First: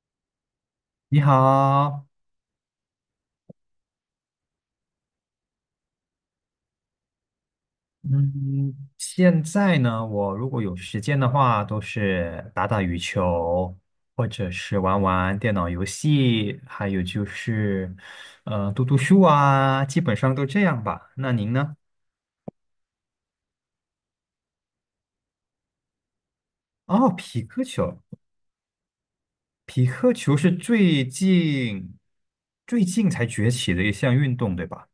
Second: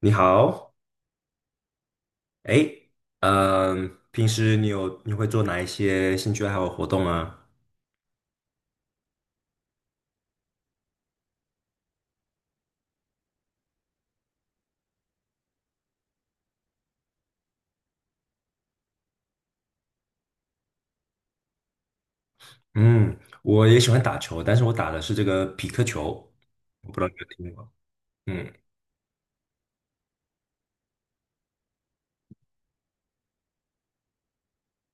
你好。你好，哎，平时你会做哪一些兴趣爱好活动啊？嗯，现在呢，我如果有时间的话，都是打打羽球，或者是玩玩电脑游戏，还有就是，读读书啊，基本上都这样吧。那您呢？嗯，我也喜欢打球，但是我打的是这个匹克球，我不知道哦，你有匹听克过。球，嗯，匹克球是最近才崛起的一项运动，对吧？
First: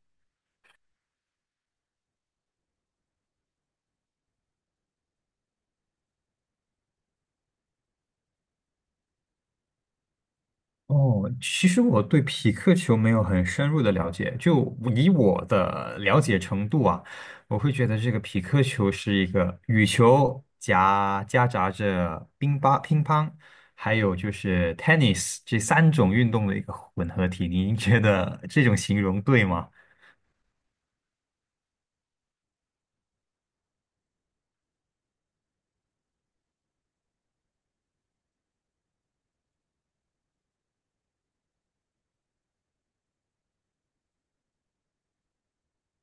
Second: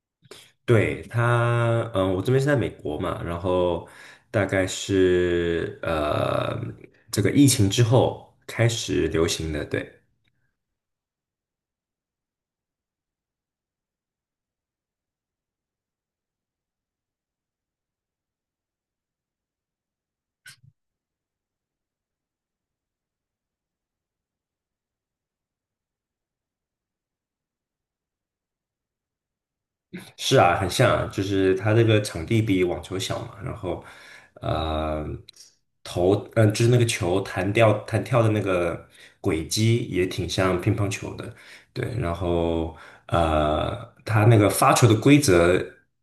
对，我这边是在美国嘛，然后大概是这个疫情之后开始流行的。对。哦，其实我对匹克球没有很深入的了解，就以我的了解程度啊，我会觉得这个匹克球是一个羽球夹杂着乒乓，还有就是 tennis 这三种运动的一个混合体。您觉得这种形容对吗？是啊，很像啊，就是它这个场地比网球小嘛。然后，呃，就是那个球弹掉、弹跳的那个轨迹也挺像乒乓球的。对，然后，它那个发球的规则，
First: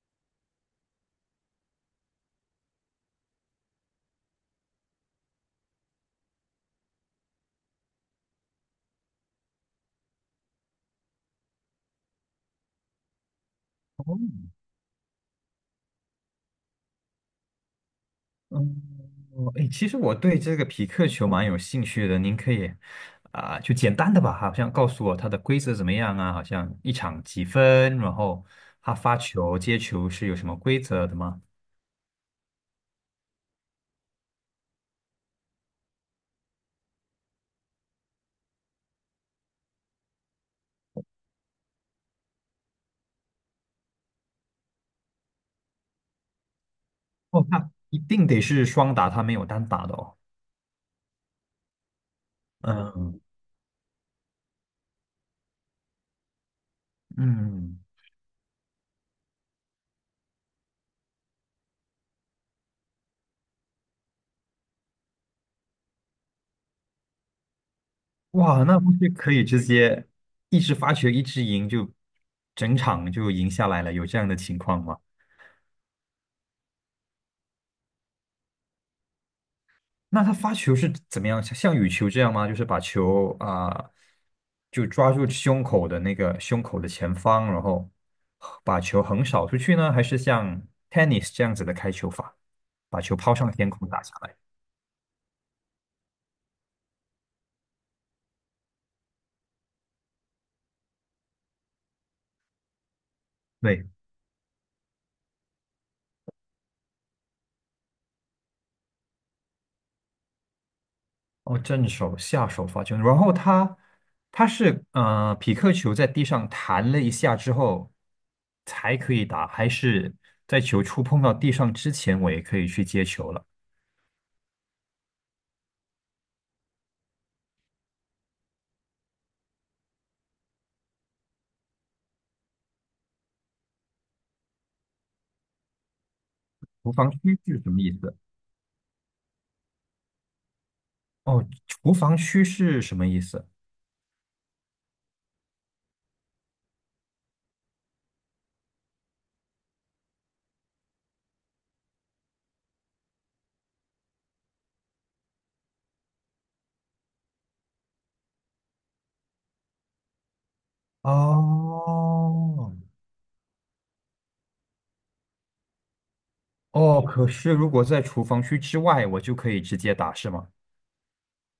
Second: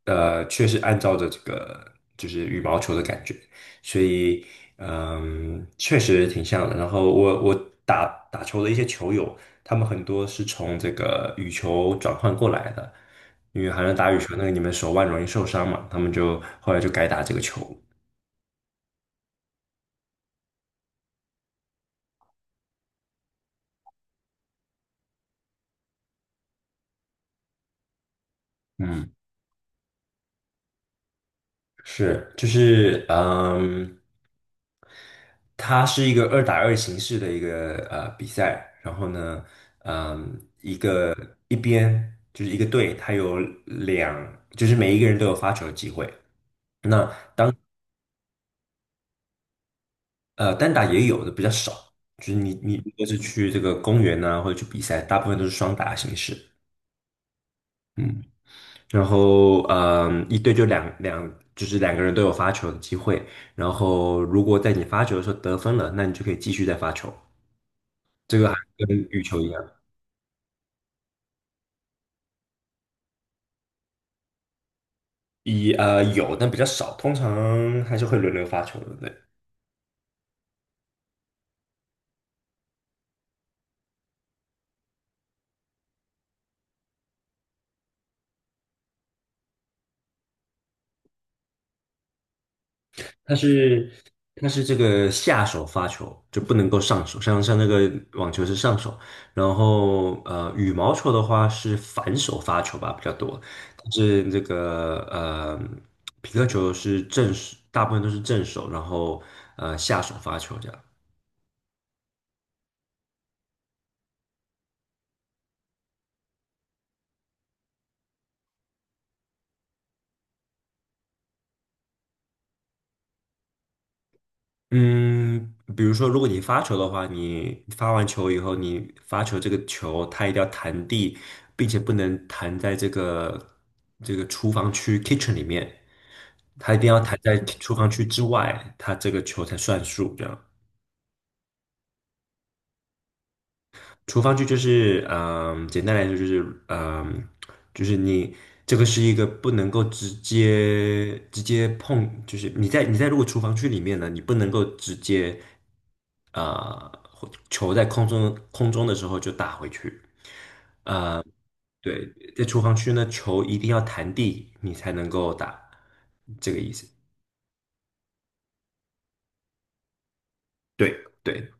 确实按照着这个就是羽毛球的感觉。所以，确实挺像的。然后我我打打球的一些球友，他们很多是从这个羽球转换过来的。因为好像打羽球那个你们手腕容易受伤嘛，他们就后来就改打这个球。嗯。哦，哎，其实我对这个匹克球蛮有兴趣的，您可以啊、就简单的吧，好像告诉我它的规则怎么样啊？好像一场几分，然后他嗯。发球、接球是有什么规则的吗？是，就是它是一个二打二形式的一个比赛。然后呢，嗯，一个一边就是一个队，它有两，就是每一个人都有发球的机会。那哦，那一定得是双打，它没有单打的哦。单打也有的比较少，就是你如果是嗯去这个公园啊，或者去比赛，大部分都是双打形式。嗯，嗯。然后，一队就两两，就是两个人都有发球的机会。然后，如果在你发球的时候得分了，那你就可以继续再发球。这个还哇，那跟不是羽可球以一直样。接一直发球一直赢，就整场就赢下来了？有这样的情况吗？有，但比较少，通常还是会轮流发球的。对。那他发球是怎么样？像羽球这样吗？就是把球啊、就抓住胸口的前方，然后把球横扫出去呢？还是像 tennis 这样子的开球法，把球它抛上天空是打下来？它是这个下手发球，就不能够上手，像那个网球是上手，然后羽毛球的话是反手发球吧比较多，对，但是这个皮克球是正手，大部分都是正手，然后下手发球这样。哦，正手、下手发球，然后他是匹克球在地上弹了一下之后才可以打，还是在球触碰到地上之前我也可以去接球了？嗯，比如说，如果你发球的话，你发完球以后，你发球这个球它一定要弹地，并且不能弹在这个厨房区 kitchen 里面，它一定无要防弹在区是什厨么房意区思？之外，它这个球才算数。这样。哦，厨房区是什么意思？厨房区就是，简单来说就是，就是你这个是一个不能够直接碰，就是你在如果厨房区里面呢，你不能够直接。呃，球在空中的时候就打回去。对，在厨哦，房区呢，球一定要弹地，你才能够打，这个意思。哦，可是如果在厨房区之外，我就可以直接打，是吗？对对，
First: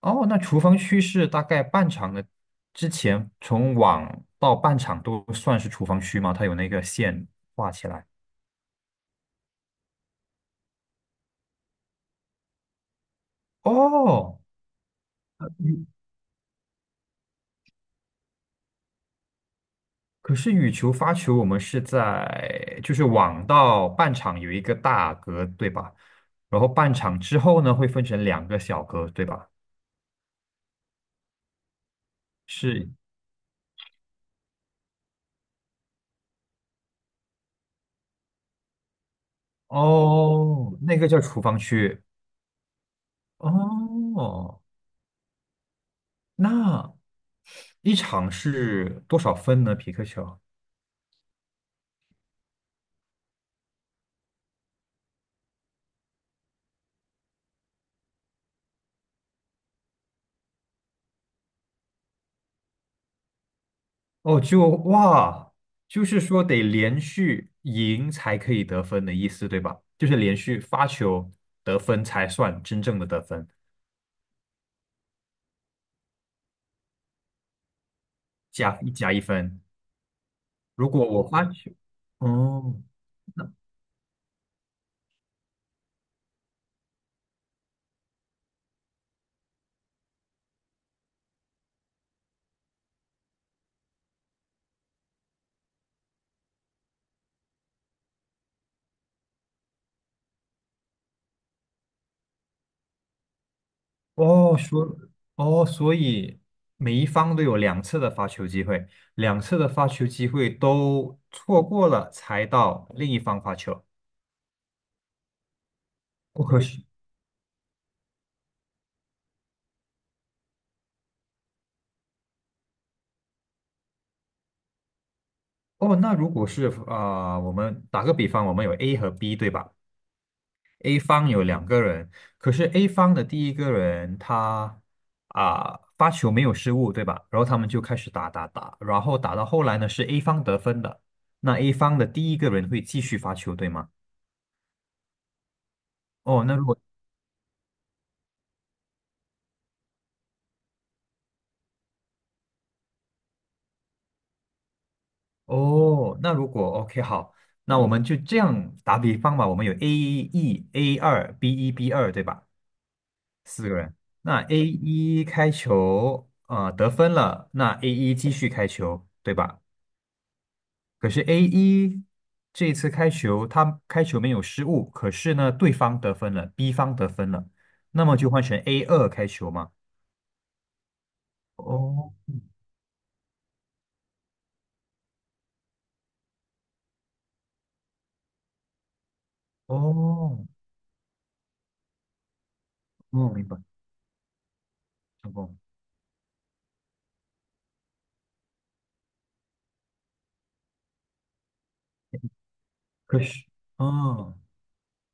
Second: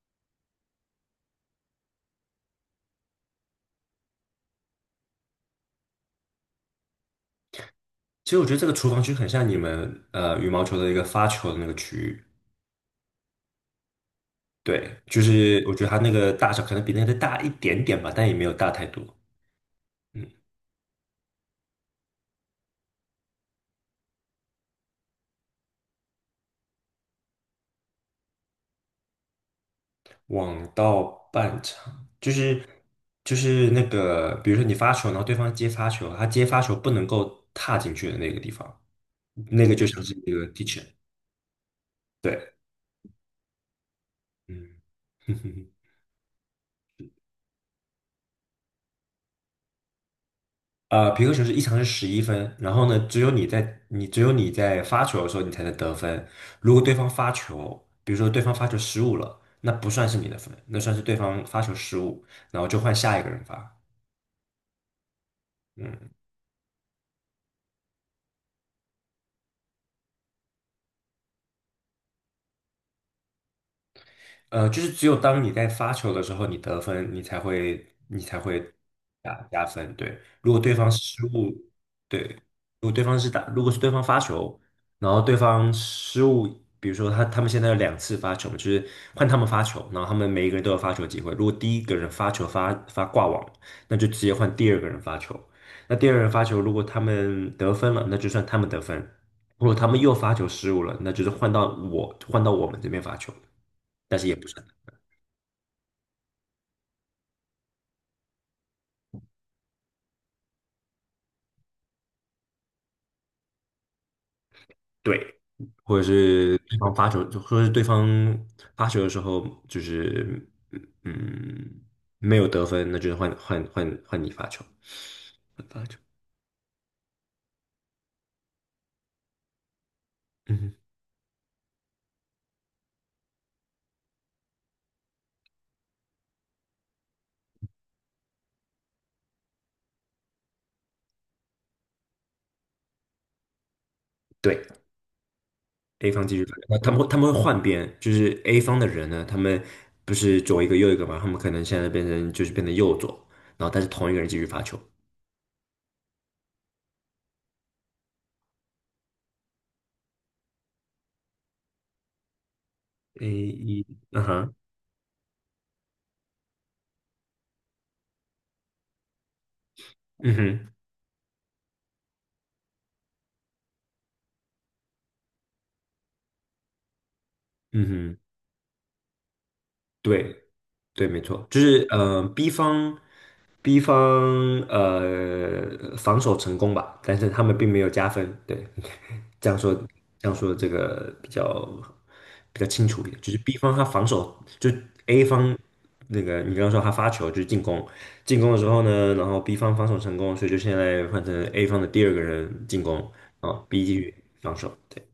哦，那厨房区是大概半场的之前，从网到半场都算是厨房区吗？它有那个线画起来。其实我觉得这个厨房区很像你们羽毛球的一个发球的那个区域。哦，对，就是我觉得它那个大小可能比那个大一点点吧，但也没有大太多。嗯。可是羽球、发球，我们是在就是网到半场有一个大格，对吧？然后半场之后呢，会分成两个小格，对吧？网到半场就是是，那个，比如说你发球，然后对方接发球，他接发球不能够踏进去的那个地方。那个就像是一个 哦，teacher。那个叫厨房区。对。哦，嗯。哼哼。那一场是多少分呢？皮克球？啊，皮克球是一场是11分，然后呢，只有你在发球的时候你才能得分。如果对方发球，比如说对方发球失误了，那不算是你的分，那算是对方发球失误，然后就换下一个人发，哦，就哇，就嗯，是说得连续赢才可以得分的意思，对吧？就是连续发球得分才算真正的得分，就是只有当你在发球的时候，你得分，你才会加一加一分。加分。对，如果对如方果我失发误。球，对，哦，如果对方是打，如果是对方发球，然后对方失误，比如说他们现在有2次发球，就是换他们发球，然后他们每一个人都有发球机会。如果第一个人发球发挂网，那就直接换第二个人发球。那第二个人发球，如果他们得分了，那就算他们得分；如果他们又发球失误了，那就是换到我们这边发球，但是也不是。哦，哦，所以每一方都有两次的发球机会，两次的发球机会都错过了，才到另一方发球。对，或者不是可对许方发球，或者是对方发球的时候，就是嗯没有得分，那就是换你发球，换发哦，球。那如果是啊、我们打个比方，我们有 A 和 B，对吧嗯，？A 方有两个人，可是 A 方的第一个人他啊、发球没有失误，对吧？然后他们就开始打打打，然后打到后来呢是 A 方得分的，那 A 方的第一个人会继续发球，对吗？对，A 方继续哦，发那球，如那果。他们会换边，就是 A 方的人呢，他们不是左一个右一个嘛，他们可能现在变成右左，然后但是同一个人继续发球。哦，那如果 OK 好，那我们就这样打比方吧。我们有 A 一、A 二、B 一、B 二，对吧？A 四个一。人。嗯那 哼。A 一开球，啊，得分了，那 A 一继续开球，对吧？嗯哼。可是 A 一这一次开球，他开球没有失误，可是呢，对方得分了，B 方得分了，嗯那么哼。就换成 A 二开球嘛。对，对，没错，就是哦B 方防守成功吧，但是他们并没有加分。对。这样说这样哦，说这个比较清楚一点，就哦，是 明白，B 方他防守。就 A 成功。方那个你刚刚说他发球就是进攻，进攻的时候呢，然后 B 方防守成功，所以就现在换成 A 方的第二个人进攻，可是，啊，B 继续嗯。防守。对。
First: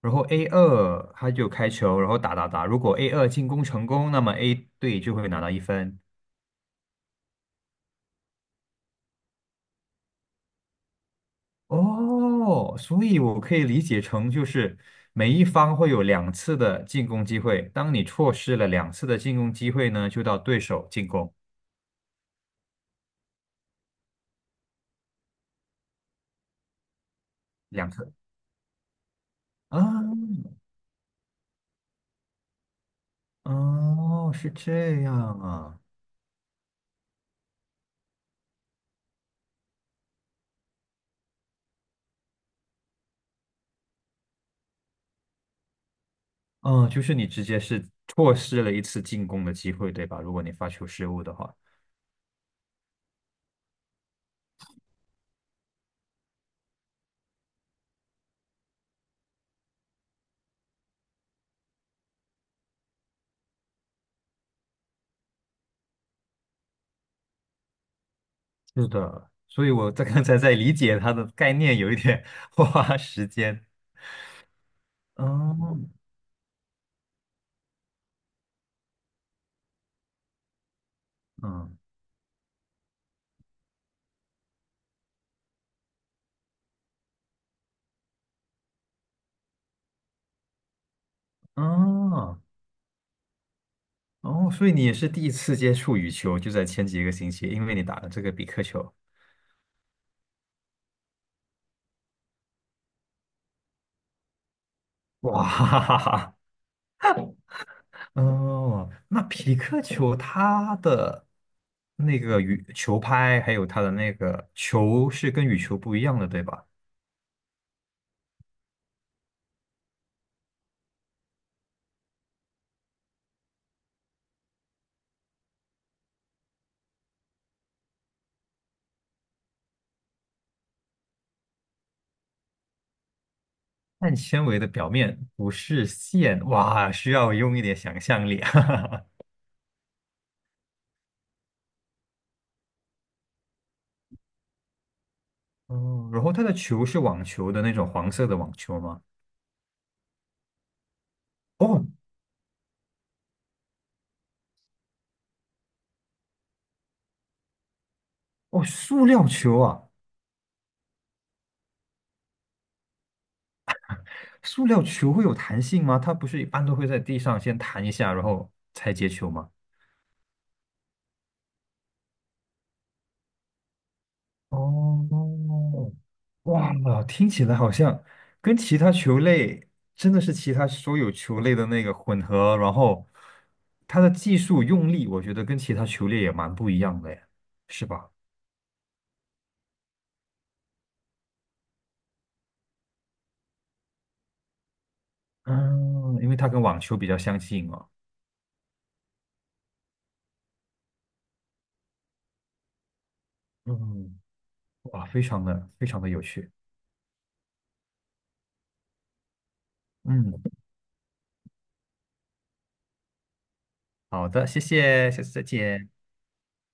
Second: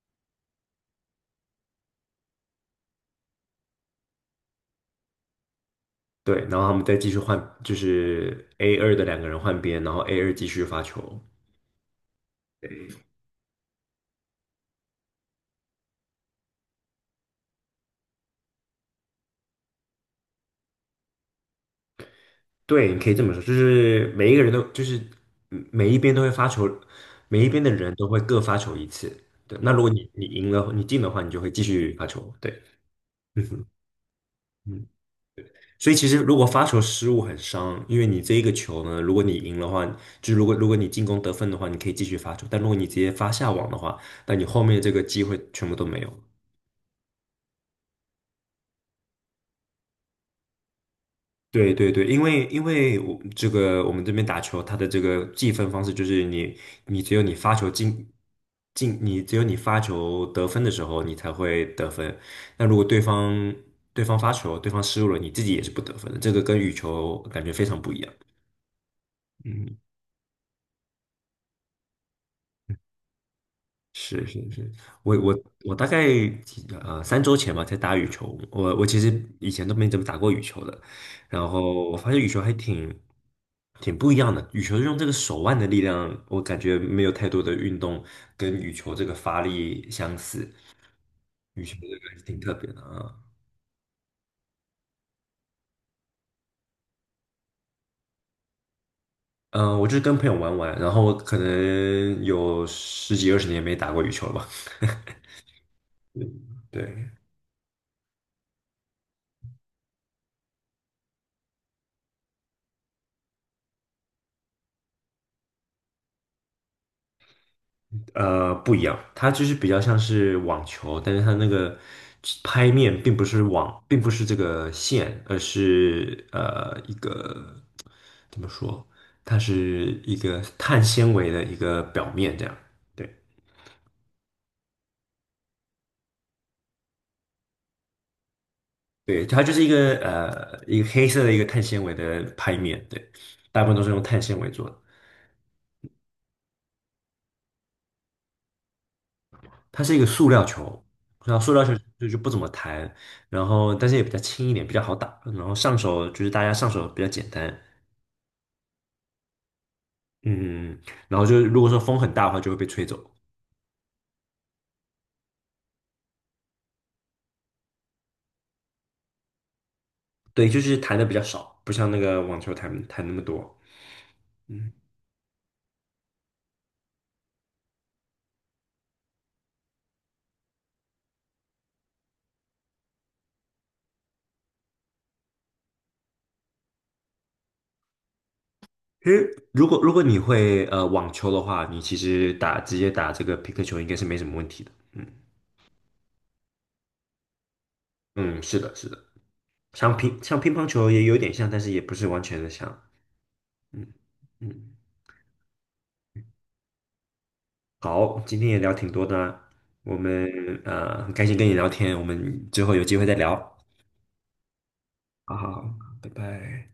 然后 A 二他就开球，然后打打打。如果 A 二进攻成功，那么 A 队就会拿到一分。对，然后他们再继续换，就是 A 二的两个人换边，然后 A 二继续发球。哦，所以我可以理解成就是每一方会有两次的进攻机会，当你错失了两次的进攻机会呢，就到对手进攻对，你可以这么说，就是每一个人都就是每一边都会发球，每一边的两人都次会各发球一次。对，那如果你啊。赢了，你进的话，你就会继续发球。对。嗯哼。哦，是嗯。这样啊。所以其实如果发球失误很伤，因为你这一个球呢，如果你赢的话，就是如果你进攻得分的话，你可以继续发球；但如果你直接发下网的话，那你后面这个机会全部都没有。嗯，就是你直接是错失了一次进攻的机会，对吧？如果你发球失误的话。对对对，因为我这个我们这边打球，它的这个计分方式就是你只有你发球你只有你发球得分的时候，你才会得分。那如果对方发球，对方失误了，你自己也是不得分的。这个跟羽球感觉非常不一样。是的，所以嗯，我在 刚才在理解它的概念，有一点 花时间。是是是，我我我哦，大概3周前吧才打羽球，我其实以前都没怎么打过羽球的，然嗯，后我发现羽球还不一样的，羽球是用这个手腕的力量，我感觉没有太多的运动跟羽球这个发力相似，羽球这个还是挺哦，特别的啊。哦，所以你也是第一次接触羽球，就在前几个星期，因为你打了这个比克球。我就是跟朋友玩玩，然后可能有十几二十年没打过羽球了吧。哇，哈哈对哈对，哈哦，那匹克球它的那个羽球拍，还有它的那个球是跟羽球不一样的，对吧？不一样，它就是比较像是网球，但是它那个拍面并不是网，并不是这个线，而是一个怎么说？它是一个碳纤维的一个表面，这样。对碳纤维的表面不是线，哇，需要用一点想象力。啊。对，它就是一个黑色的一个碳纤维的拍面。对，大部分都是用碳纤维做的。哦，然后它的球是网球的那种黄色的网球吗？它是一个塑料球，然后塑料球哦就不怎么弹，然后但是也比较轻一点，比较好打，然后上手就是大家上手比较简单。哦，塑料球啊，嗯。然后就是如果说风很大的话，就会被吹走。塑料球会有弹性吗？它不是一般都会在地上先弹一下，然后才接球吗？对，就是弹的比较少，不像那个网球弹那么多。嗯。哦，哇，听起来好像跟其他球类真的是其他所有球类的那个混合，然后它的技术用力，我觉得跟其他球类也蛮不一样的耶，是吧？其实如果你会网球的话，你其实直接打这个皮克球应该是没什么问题的。嗯嗯，因为它跟网球比较相近哦。嗯，是的，是的，像乒乓球也有点像，但是也不是完全的像。嗯嗯。嗯。哇，非常的非常的有趣。好，今天也聊挺多的啊，我们嗯，很开心跟你聊天，我们之后有机会再聊。好的，谢谢，下次好再好好，见。拜拜。